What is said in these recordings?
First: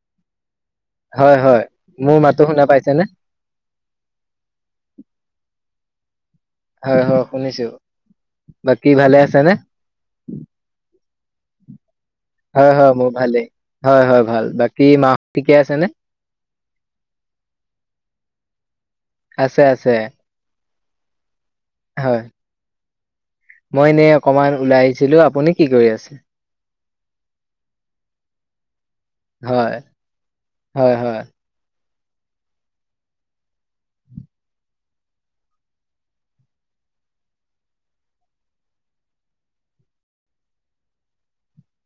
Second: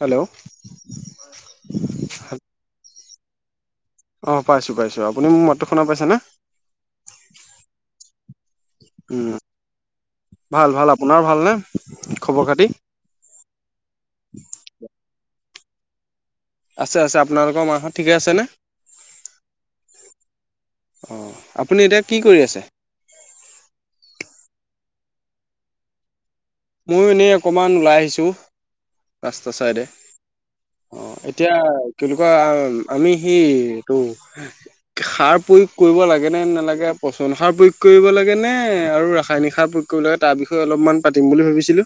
Hello, হয় হয় মোৰ মাতো শুনা পাইছেনে? অ' পাইছো- পাইছো, আপুনি মোৰ ম মাতটো শুনা পাইছা না। হয় হয় শুনিছো। বাকী ভালে উম আছে নে। ভাল ভাল আপোনাৰ ভালনে? খবৰ খাতি হয় হয় মোৰ ভালেই হয় হয় ভাল বাকী মাহ ঠিকে আছে নে? আছে আছে আপোনালোকৰ মাহহত ঠিকে আছেনে? আছে আছে। অ' আপুনি এতিয়া কি হয়। কৰি আছে? মই এনে অকমান ওলাই আহিছিলো। আপুনি কি কৰি আছে? ময়ো এনেই অকমান ওলাই আহিছোঁ। ৰাস্তা হয় চাইডে হয় অ', হয়। এতিয়া কেনেকুৱা আমি সিটো সাৰ প্ৰয়োগ কৰিব লাগে নে নালাগে পচন সাৰ প্ৰয়োগ কৰিব লাগে নে আৰু ৰাসায়নিক সাৰ প্ৰয়োগ কৰিব লাগে তাৰ বিষয়ে অলপমান পাতি ম বুলি ভাবিছিলো।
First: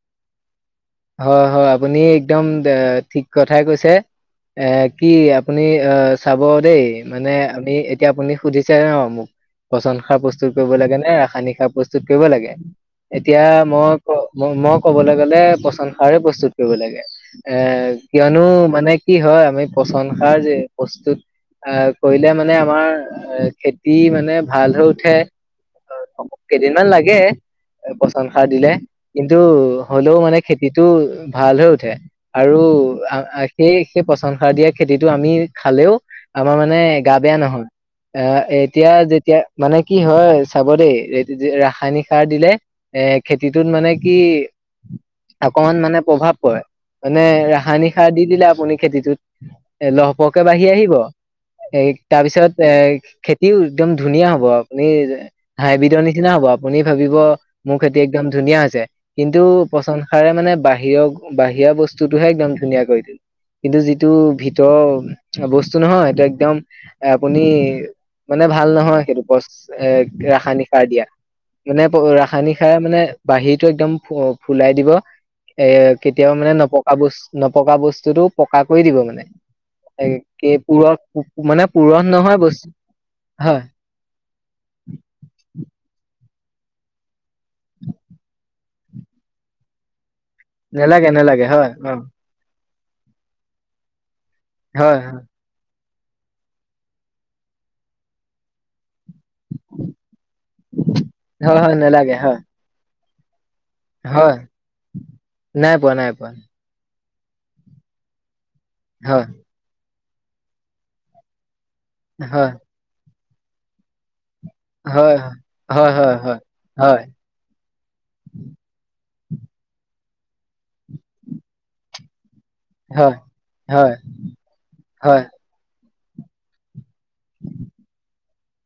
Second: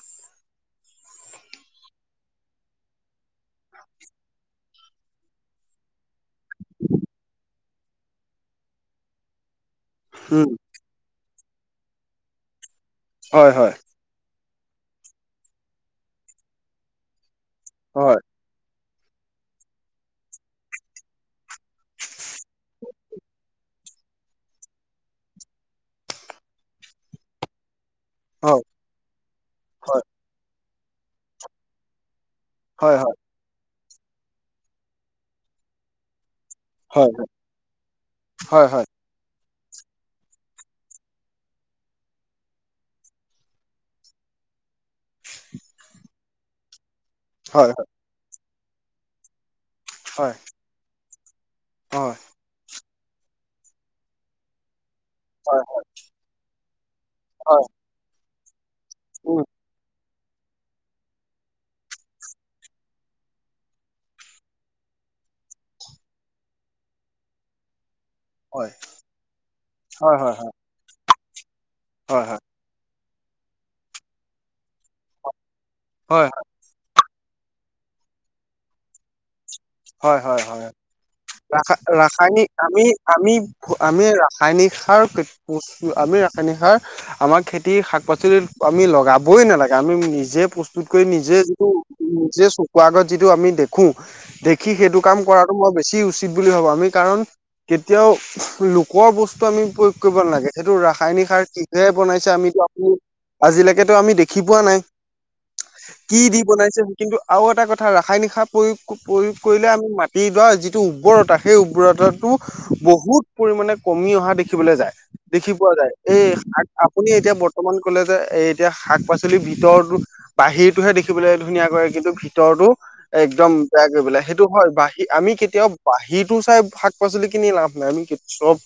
হয় হয় আপুনি একদম ঠিক কথাই কৈছে এ কি আপুনি আহ চাব দেই মানে আমি এতিয়া আপুনি সুধিছে ন মোক। পচন সাৰ উম প্ৰস্তুত কৰিব লাগে নে পানি খাৰ প্ৰস্তুত কৰিব লাগে। এতিয়া হয় হয় মই ক মই ক'বলৈ গ'লে। সংসাৰে প্ৰস্তুত কৰিব লাগে। এ হয় কিয়নো মানে। কি হয় আমি পচন সাৰ যে প্ৰস্তুত আহ কৰিলে মানে আমাৰ খেতি মানে ভাল হৈ উঠে কেইদিনমান লাগে। পচন সাৰ হয় দিলে কিন্তু হ'লেও মানে। খেতিটো ভাল হৈ উঠে। আৰু হয় সেই সেই পচন সাৰ দিয়া খেতিটো আমি খালেও। আমাৰ মানে হয় গা হয় বেয়া নহয় আহ হয় হয় এতিয়া যেতিয়া। মানে কি হয় চাব দেই ৰাসায়নিক সাৰ দিলে এ খেতিটোত মানে কি অকণমান মানে প্ৰভাৱ পৰে। মানে হয় হয় ৰাসায়নিক সাৰ দি দিলে। ম খেতিটোত। এ হয় লহপহকে বাঢ়ি আহিব এ হয় হয় তাৰপিছত এ খেতিও একদম ধুনীয়া হ'ব আৰু। আপুনি হয় হয় হাইবিধৰ নিচিনা হব আপুনি ভাবিব হয় মোৰ খেতিত। একদম ধুনীয়া হৈছে। কিন্তু উম পচন ষাৰে মানে বাহিৰৰ বাহিৰা বস্তুটোহে একদম ধুনীয়া কৰি দিল কিন্তু যিটো ভিতৰৰ বস্তু নহয় এইটো একদম আপুনি মানে হয় হয় ভাল নহয় সেইটো পচ এ হয় হয় হয় ৰাসায়নিক সাৰ দিয়া মানে হয় ৰাসায়নিক সাৰ মানে বাহীটো একদম ফুলাই দিব এ হয় হয় কেতিয়াও মানে নপকা বছ্ নপকা বস্তুটোও পকা কৰি দিব মানে হয় -হয় এ -হয় পুৰঠ মানে ৰাসা পুৰঠ নহয় ৰাসায়নিক বস্তু আমি আমি হয়, আমি ৰাসায়নিক সাৰ পি প্ৰছ আমি হানি হয় আমাৰ খেতিৰ শাক পাচলি আমি লগাবই নালাগে আমি নিজ যে প্ৰস্তুত কৰি নেলাগে নিজে নেলাগে যিটো হয় অ', নিজে চ কোৱা আগত যিটো আমি দেখো সি হয়, সেইটো কাম হয়, কৰাটো মই বেছি বেছি উচিত বুলি ভাবোঁ আমি কাৰণ কেতিয়াও নো কৰ বস্তু আমি প্ৰয়োগ কৰিব নালাগে সেইটো ৰাসায়নিক সাৰ হয়, হয়, কিহে নেলাগে বনাইছে হয়, আমিতো আপুনি আজিলৈকেতো আমি হয়, দেখি পোৱা নাই নাই পোৱা নাই কি পোৱা, দি বনাইছে কিন্তু আৰু এটা কথা ৰাসায়নিক সাৰ প্ৰয়োগ হয়, প্ৰয়োগ এতিয়া আমি মাতি দৰা যিটো উৰ্বৰতা সেই ৰাটো হয়, বহুত পৰিমাণে কমি অহা দেখি দেখিবলৈ যায় হয়, দেখি পোৱা হয়, যায় হয়, এই হয়, শাক হয়, আপুনি এতিয়া বৰ্তমান কলে যে এ এতিয়া শাক শাক পাচলি ভিতৰতো বাহিৰটোহে দেখিবলৈ ধুনীয়াক কৰে কিন্তু ভিতৰটো হয়, একদম বেয়া হয়, কৰি পেলাই সেই হয় বাহি আমি কেতিয়াও বাহিৰতো চাই শাক পাচলি কিনি লাভ নাই আমি চব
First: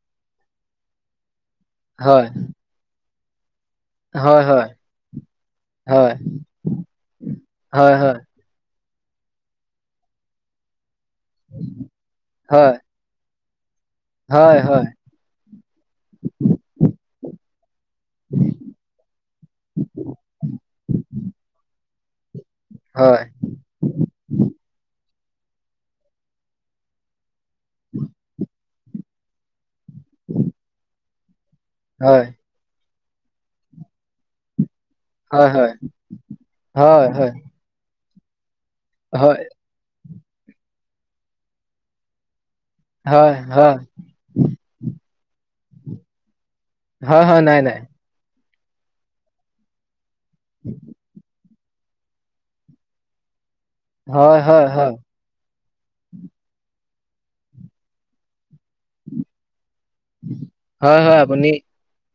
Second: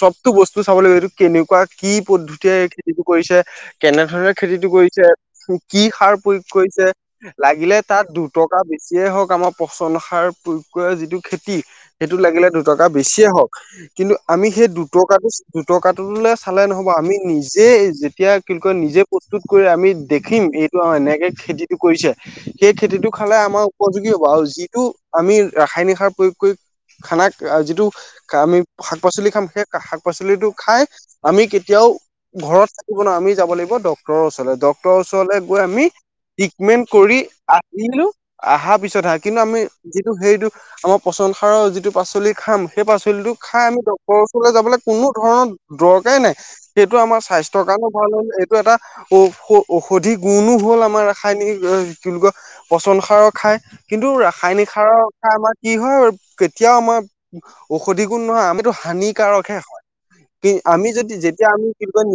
চবতটো বস্তু চাব লাগিব এইটো কেনেকুৱা কি হয়, পদ্ধতিৰে এই খেতিটো কৰিছে কেনে ধৰণে হয়, হয়, খেতিটো কৰিছে কি সাৰ হয়, প্ৰয়োগ কৰিছে হয়, লাগিলে হয়, তাত হয়, দুটকা বে যিয়েই হওক কামক পচন সাৰ প্ৰয়োগ কৰে যিটো টো খেতি সেইটো লাগিলে দুটকা বেছিয়ে হওঁক। [unintelligible] কিন্তু আমি হয়, হয়, হয়, হয়, হয়, হয়, হয়, হয়, সেই হয়, দুটকাটো দুটকাটোলে চালে নহ'ব। আমি নিজে যেতিয়া কি কয় নিজে প্ৰস্তুত কৰি আমি দেখিম। এইটো এনেকে খেতিটো কৰিছে [unintelligible] সেই খেতিটো হয়, খালে আমাৰ উপযোগী হব। আৰু আমি ৰাসায়নিক সাৰ প্ৰয়োগ কৰি খানাক যিটো আমি শাক পাচলি খাম সেই শাক পাচলিটো খাই আমি এতিয়াও ঘৰত শুন, আমি যাব লাগিব ডক্তৰৰ ওচৰলৈ। ডক্ত ডক্তৰ ওচৰলৈ গৈ আমি ট্ৰিটমেন্ট কৰি আহিলো। আহা পিছত কিন্তু আমি সেইটো আমাৰ পচন সাৰৰ যিটো পাচলি খাঁম। সেই পাচলিটো হয়, খাই হয়, আমি ডক্তৰৰ ওচৰলৈ যাবলৈ কোনো ধৰণৰ দৰকাৰেই নাই। সেইটো আমাৰ হয়, নাই স্বাস্থ্যৰ নাই, কাৰণেও ভাল হ'ল এটা ঔ, ঔসধি গুন হল আমাৰ ৰাসায়নিক উ কি বুলি কয়, পচন সাৰৰ খায় কিন্তু হয়, হয়, ৰাসায়নিক হয়, সাৰৰ খাই আমাৰ কি হয়। কেতিয়াও আমাৰ ঔষধি গুণ নহয় আমি হানিকাৰক হে হয়। কিন্তু আমি হয়, যদি হয়, যেতিয়াঁ আপুনি আমি কি কয়,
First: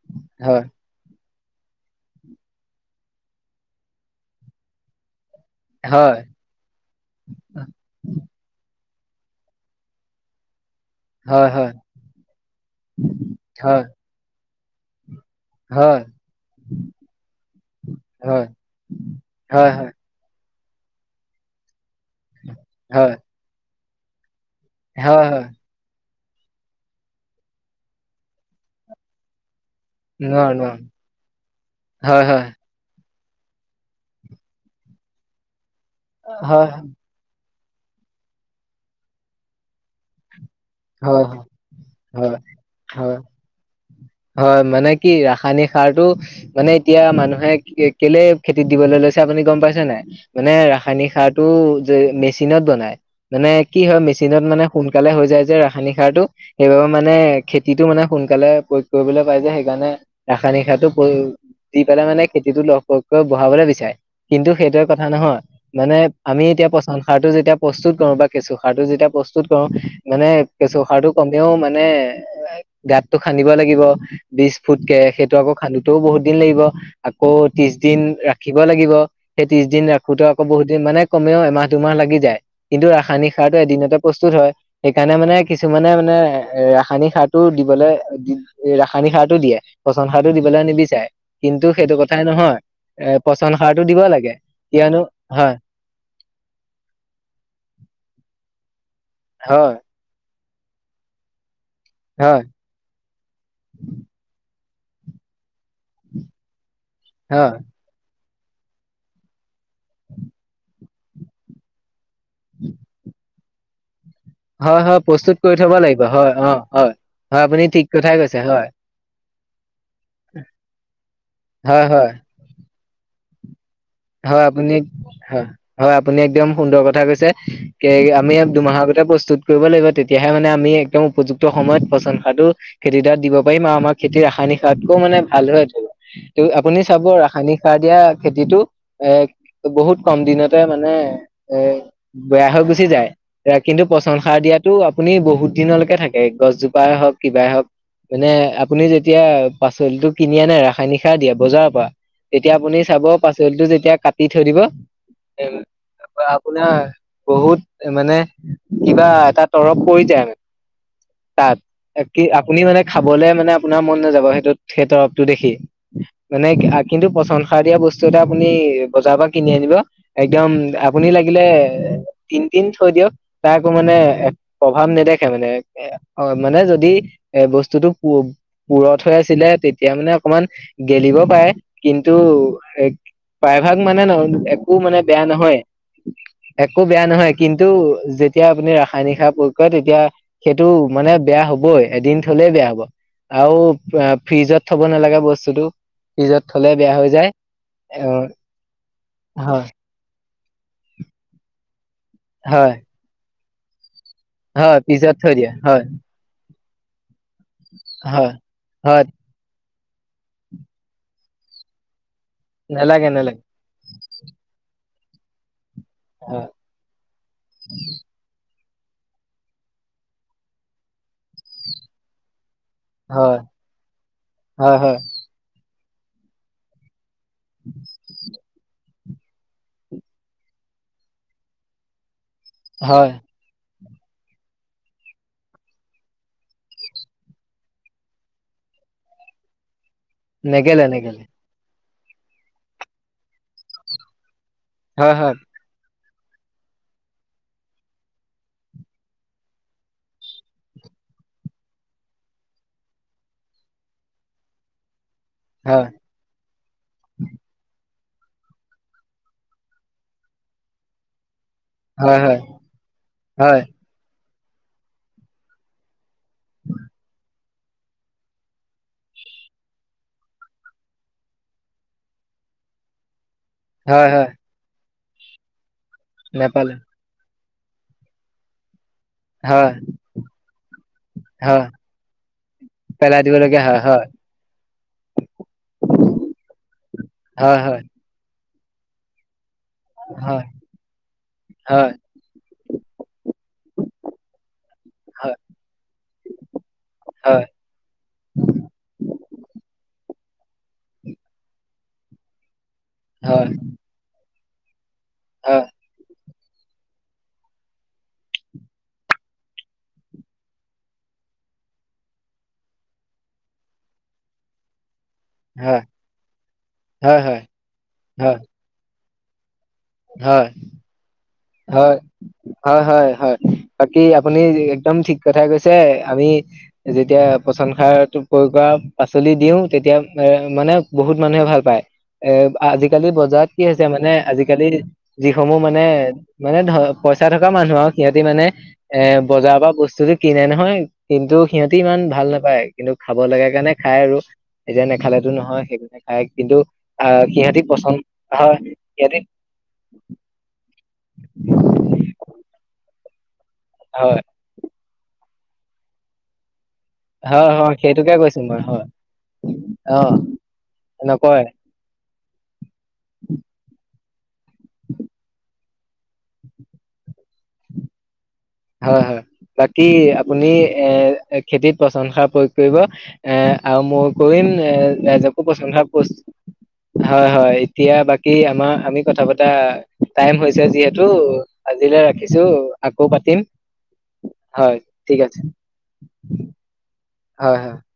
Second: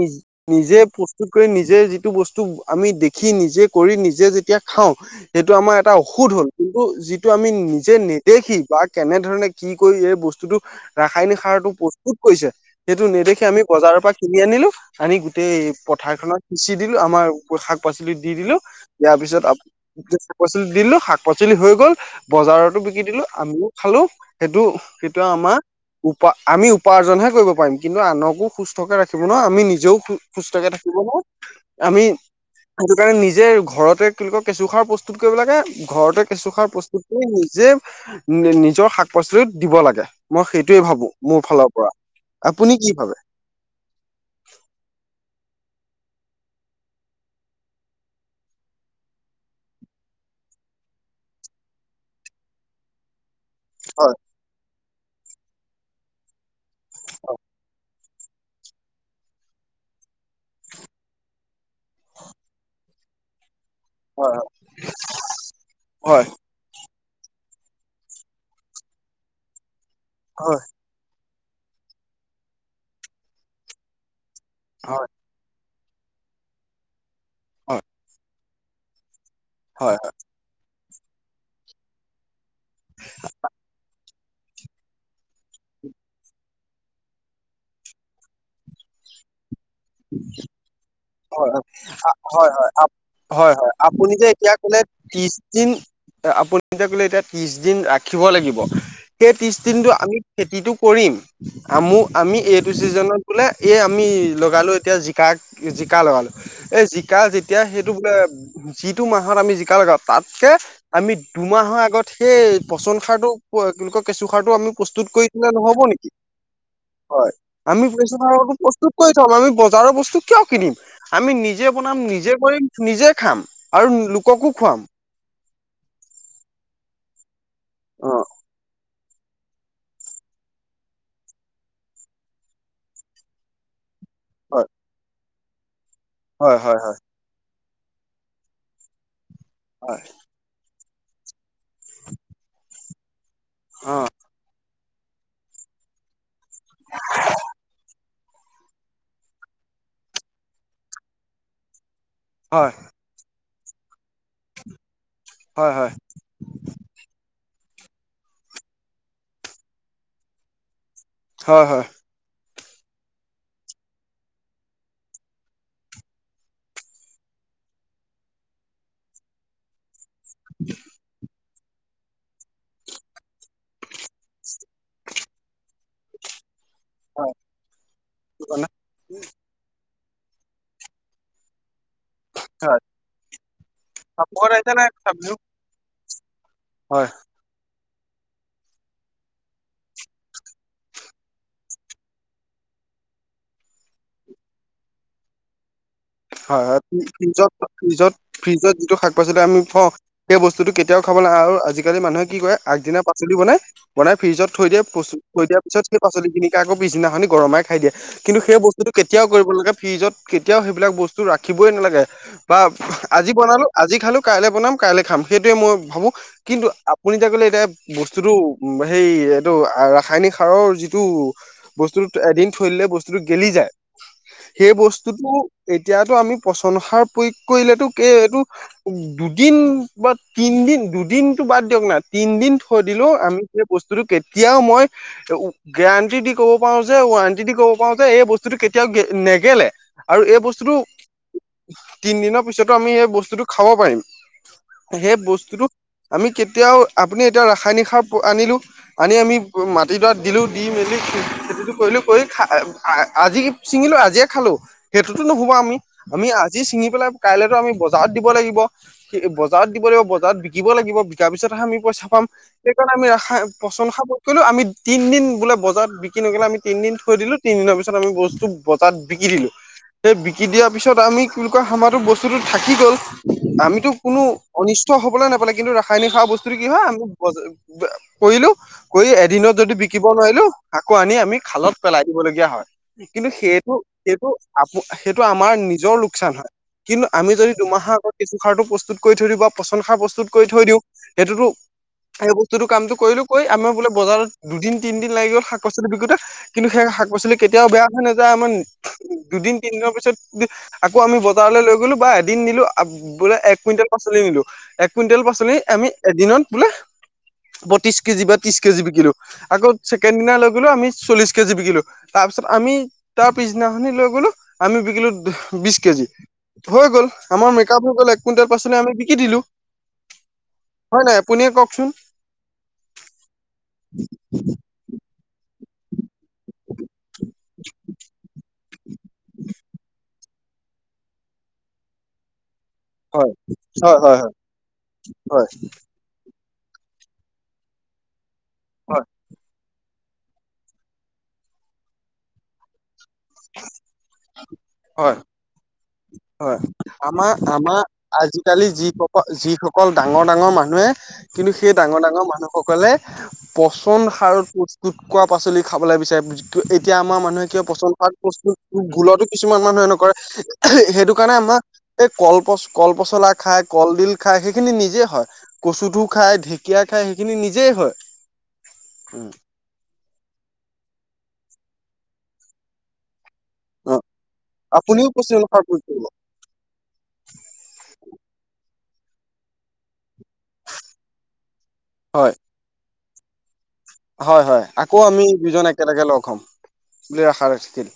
হয়, নিজে প্ৰস্টুত প্ৰস্তুত কৰি, নিজে যিটো বস্তু আমি দেখি, নিজে কৰি নিজে যেতিয়া খাওঁ। সেইটো আমাৰ এটা হয়, ঔষধ হ'ল। সেইটো যিটো আমি নিজে নেদেখি বা কেনে ধৰণে কি কৰি এই বস্তুটো হয়, ৰাসায়নিক হয়, সাৰটো হয়, প্ৰস্তুত কৰিছে। সেইটো নেদেখি আমি হয়, বজাৰৰ পৰা কিনি আনিলো। আনি গোটেই হয়, হয়, পথাৰখনত সিচি দিলো। আমাৰ শাক পাচলিট দি দিলো। ইয়াৰ পিছত হয়, পাচলিত দিলো শাক পাচলি হৈ গ'ল বজাৰতো বিকি হয়, দিলো আমিও খালো। সেইটো, হয়, সেইটোৱেই হয়, আমাৰ উপ আমি উপাৰ্জন হে কৰিব পাৰিম কিন্তু আনকো সুস্থকে ৰাখিব নোৱাৰো আমি নিজ জেও সুস্থকে থাকিব নোৱাৰো আমি হয়, হয়। হেতু সেই কাৰণে নিজে ঘৰতে [unintelligible] কেঁচু খাৰ প্ৰস্তুত কৰিব লাগে। ঘৰতে কেঁচুসাৰ হয়, প্ৰস্তুত কৰি যে, নিজৰ শাক পাচলিত দিব লাগে। মই সেইটোৱেই ভাবো হয়, মোৰ ফালৰ পৰা, হয়, আপুনি কি হয়। ভাবে। হয় মানে কি ৰাসায়নিক সাৰতটো মানে এতিয়া মানুহে কেলে খেতিত দিবলৈ লৈছে আপুনি গম পাইছে নাই, মানে ৰাসায়নিক সাৰটো যে মেচিনত বনায়। মানে কি হয় মেচিনত মানে সোনকালে হৈ যায় যে ৰাসায়নিক সাৰটো। সেইবাবে মানে খেতিটো মানে সোনকালে প্ৰয়োগ কৰিবলৈ পাই যে সেইকাৰণে ৰাসায়নিক সাৰটো প্ৰয়োগ দি পেলাই মানে খেতিটো লগ হক [unintelligible] হয় কিন্তু সেইটোয়ে কথা নহয়, মানে হয় আমি এতিয়া পচ সাৰটো যেতিয়া প্ৰস্তুত কৰো বা কেঁচু সাৰটো যেতিয়া প্ৰস্তুত কৰো মানে হয় কেঁচু সাৰটো কমেও মানে গাতটো খান্দিব লাগিব। বিশ ফুটকে হয় সেইটো আকৌ খান্দোতেই বহুত দিন লাগিব। আকৌ ত্ৰিশ হয় দিন ৰাখ খিব লাগিব। সেই ত্ৰিশ দিন হয় ৰাখোতে আকৌ বহুত মানে কমেও এমাহ দুমাহ লাগি যায়। কিন্তু ৰাসায়নিক সাৰটো এদিনত প্ৰস্তুত হয়। সেইকাৰণে মানে কিছুমানে মানে ৰাসায়নিক সাৰটো দিবলৈ, ৰাসায়নিক সাৰটো দিয়ে। পচন সাৰটো দিবলৈ নিবিচাৰে। হয় হয় কিন্তু সেইটো আ, কথাই হয় নহয় হয় আপ, এ পচন হয় হয় সাৰটো দিব আপুনি যে লাগে এতিয়া ক'লে কিয়নো ত্ৰিশ হয় দিন আপুনি যে ক'লে এতিয়া ত্ৰিশ দিন ৰাখিব লাগিব। সেই ত্ৰিশ হয় দিনটো আমি খেতিটো কৰিম। আমু আমি হয় এইটো চিজনত বোলে এই আমি লগালো। এতিয়া জিকাক। জিকা লগালো। এই জিকা হয় যেতিয়া সেইটো বোলে। যিটো মাহত আমি জিকা লগাওঁ তাতকে আমি দুমাহৰ আগত। এই পচন সাৰটো। [unintelligible] আমি হয় হয় প্ৰস্তুত দিলে কৰি থব নহ'ব লাগিব নেকি হয় অ হয় হয় আপুনি ঠিক কথাই কৈছে হয়। চাওক আমি বজাৰৰ ব কিয় কিনিম আমি নিজে হয় বনাম হয় নিজে কৰিম নিজে খাম। আৰু লোককো হয় আপুনি খুৱাম হয়। হয় আপুনি একদম সুন্দৰ কথা কৈছে। কে অ আমি ইয়াত দুমাহৰ ভিতৰত বস প্ৰস্তুত কৰিব লাগিব তেতিয়াহে মানে আমি একদম উপযুক্ত সময়ত পচন সাৰটো খেতিডৰাক দিব পাৰিম আৰু আমাক খেতিৰ ৰাসায়নিক সাৰতকৈয়ো মানে। [unintelligible] তো হয় হয় আপুনি হয় চাব ৰাসায়নিক সাৰ দিয়া খেতিটো এক হয় বহুত কম দিনতে মানে মানে এ বেয়া হৈ গুচি যায়। এয়া কিন্তু হয় পচন সাৰ দিয়াত টো আপুনি বহুত দিনলৈকে থাকে গছজোপাই হওক কিবাই হওক মানে আপুনি যেতিয়া পাচলিটো কিনি আনে ৰাসায়নিক সাৰ দিয়া বজাৰৰ পা এতিয়া অ হয় আপুনি চাব পাছ। [unintelligible] সেয়া কাটি থৈ দিব। হয় হয় আপোনাৰ বহুত মানে কিবা এটা তৰপ পৰি যায় মানে। তাত হয় হয় এ কি আপ আপুনি মানে খাবলৈ মানে আপোনাৰ মন নাযাব সেইটোত সেই তৰপ টো দেখি মানে কিন্তু পচনসাৰ দিয়া বস্তু এটা আপুনি বজাৰৰ পৰা কিনি আনিব একদম আপুনি লাগিলে তিন দিন থৈ দিয়ক তাৰ একো মানে প্ৰভাৱ নেদেখে মানে অ মানে যদি দি এ বস্তুটো হয় পুৰঠ হৈ আছিলে তেতি এতিয়া মানে অকমান গেলিব পাৰে কিন্তু হয় এক প্ৰায়ভাগ মানে ন কাপোৰত একো আহিছে নে মানে বেয়া চাব্জিটো নহয় [inaudible] একো বেয়া হয় নহয় কিন্তু যেতিয়া আপুনি ৰাসায়নিক সাৰ প্ৰয়োগ কৰে তেতিয়া সেইটো মানে বেয়া হবই এদিন থলে বেয়া হব আৰু ফ্ৰিজত থব নালাগে বস্তুটো ফিজত হয় থলে হয় বেয়া ফ্ৰি- হৈ যায় ফ্ৰিজত ফ্ৰিজত অঁ ফ্ৰিজত যিটো শাক পাচলি আমি খাওঁ সেই বস্তুটো কেতিয়াও খাব নালাগে আৰু আজি আজিকালি মানুহ কি কৰে হয় আগদিনা পাচলি বনাই বনাই ফ্ৰিজ থৈ হয় দিয়ে ফ্ৰিজত থৈ দিয়ে দিয়াৰ হয় পিছত সেই পাচলিখিনি আকৈ পিছদিনাখনি গৰমাই খাই দিয়ে হয়। কি সেই বস্তু হয় কেতিয়াও কৰিব নালাগে ফ্ৰিজত কেতিয়াও বস্তু ৰাখিবই নালাগে বা নালাগে আজি নালাগে বনালো আজি খালো কাইলৈ বনাম কাইলৈ খাম সেইটোৱে মই ভাবো হয় কিন্তু আপুনি যে কলে এতিয়া বস্তুতটো সেই এইটো ৰাসায়নিক সাৰৰ যিটো বস্তু এদিন থৈ দিলে বস্তুটো হয় গেলি যায় সেই হয় হয় বস্তুটো এতিয়াতো আমি পচন সাৰ প্ৰয়োগ কৰিলেতো এইটো দুদিন বা তিনদিন দুদিনতটো বাদ দিয়ক না তিনদিন থৈ হয় দিলেও আমি বস্তুটো কেতিয়াও মই গেৰাণ্টি দি ক'ব পাৰো যে ৱাৰেণ্টি দি ক'ব পাৰো যে এই বস্তুটো কেতিয়াও নেগেলে আৰু নেগেলে নেগেলে তিন দিনৰ পিছতো আমি এই বস্তুটো খাব পাৰিম হয় সেই হয় বস্তুটো আমি কেতিয়াও আপুনি এতিয়া ৰাসায়নিক সাৰ আনিলো আনি আমি মাটিডৰা দিলো দি মেলি খেতিটো কৰিলো কৰি আজি ছিঙিলো আজিয়ে খালো সেইটো নুহো আমি হয় আমি আজি চিঙি কাইলেতো আমি বজাৰ বজাৰত দিব লাগিব সেই বজাৰত দিব লাগিব বজাৰত বিকিব লাগিব বিকাৰ পিছত আমি পইচা হয় পাম হয় সেইকাৰণে আমি ৰাসা হয় পচন সাৰ কি কৰিলো আমি তিনদিন বোলে বজাৰত বিকি নগলে আমি তিনদিন থৈ দিলো তিনি দিনৰ পিছত আমি বস্তু বজাৰত বিকি দিলো সেই বিকি দিয়াৰ পিছত আমি কি বুলি কয় আমাৰটো বস্তুটো থাকি গ'ল আমিতো হয় কোনো হয় অনিস্ত হ'বলৈ নাপালে কিন্তু ৰাসায়নিক সাৰ বস্তু কি নেপালে হয় আমি বজা কৰিলো কৰি এদিনত হয় যদি বিকিব নোৱাৰিলো আকৌ আনি আমি হয় খালত পেলাই দিবলগীয়া হয় পেলাই কিন্তু দিবলগীয়া সেইটো হয় হয় সেইটো আপ সেইটো আমাৰ নিজৰ লোকচান হয় কিন্তু আমি যদি হয় হয় দুমাহৰ আগত কিছু খাৰটো প্ৰস্তুত কৰি থৈ দিব পচন সাৰ প্ৰস্তুত কৰি হয় থৈ দিওঁ সেইটোতো হয় সেই ব তটো কামটো কৰিলো কৈ আমাৰ বোলে বজাৰত দুদিন তিনদিন লাগি হয় গ'ল শাক পাচলি বিকোতে কিন্তু সেই শাক পাচলি হয় কেতিয়াও বেয়া হৈ নাযায় আমাৰ দুদিন দুদিনৰ পিছত আকৌ আমি বজাৰলৈ লৈ গলো বা এদিন নিলো বোলে হয় এক কুইণ্টেল পচলি নিলো এক কুইণ্টেল পাচলি হয় আমি এদিনত বোলে বত্ৰিশ কেজি বা ত্ৰিশ কেজি বিকিলো আকৌ ছেকেণ্ড দিনা লৈ গলো আমি চল্লিশ কেজি বিকিলো তাৰ পিছত আমি তাৰ পিছদিনাখনি লৈ গলো আমি বিকিলো বিশ হয়, কেজি হৈ গ'ল হয়, হয়, আমাৰ মেকআপ হৈ গ'ল এক হয়, কুইন্টেল পাচলি আমি কি দিলো হয় হয় নাই আপুনিয়ে কওকচোন হয় হয় হয় হয় বাকী আপুনি একদম ঠিক কথাই কৈছে আমি যেতিয়া পচন সাৰ প্ৰয়োগ কৰা পাচলি দিও তেতিয়া এ মানে বহুত মানুহে ভাল পায় এ আজিকালি হয় বজাৰত কি হৈছে হয় মানে হয় হয় আজিকালি হয় যিসমূহ মানে মানে ধৰ পইচা থকা মানুহক সিহতি মানে এ হয় বজাৰ বা বস্তু বস্তুতটো কিনে নহয় কিন্তু সিহঁতি ইমান ভাল নাপায় কিন্তু খাব লগা কাৰণে খাই আৰু এতিয়া হয় নেখালেতো নহয় সেইবিলাক হয় আমাৰ আমাৰ হয় আজিকালি সিহঁতি যিসকল যিসকল ডাঙৰ ডাঙৰ মানুহে কিন্তু সেই ডাঙৰ ডাঙৰ মানুহসকলে পচন হয় সাৰত প্ৰস্তুত কৰা শাক পাচলি খাবলৈ বিচাৰে বুজ এতিয়া আমাৰ মানুহে হয় কিয় হয় পচন্ সেইটোকে শাক কৈছো বস্তু মই হয় ভুলতো কিছুমান মানুহে অ নকৰে সেইটো কাৰণে নকয় আমাক এই কল পচ কলপচলা খায় কলডিল খায় সেইখিনি নিজে হয় কচুঠোৰ খায় ঢেকীয়া খায় খিনি নিজেই হয় হয় হয় বাকী আপুনি এ এক খেতিত পচন সাৰ প্ৰয়োগ কৰিব এ আৰু অ মই কৰিম এ আপুনিও ৰাইজকো পচন সাৰ পচন্ প্ৰয়োগ হা কৰিব পছতু হয় হয় এতিয়া বাকী আমাৰ আমি কথা পাতা। টাইম হৈছে যিহেতু আজিলৈ হয় ৰাখিছো, আ আকৌ পাতিম। হয় হয় আকৌ ঠিক আমি আছে দুজন একেলগে লগ হম। বুলি হয় হয় ৰাখাছিল।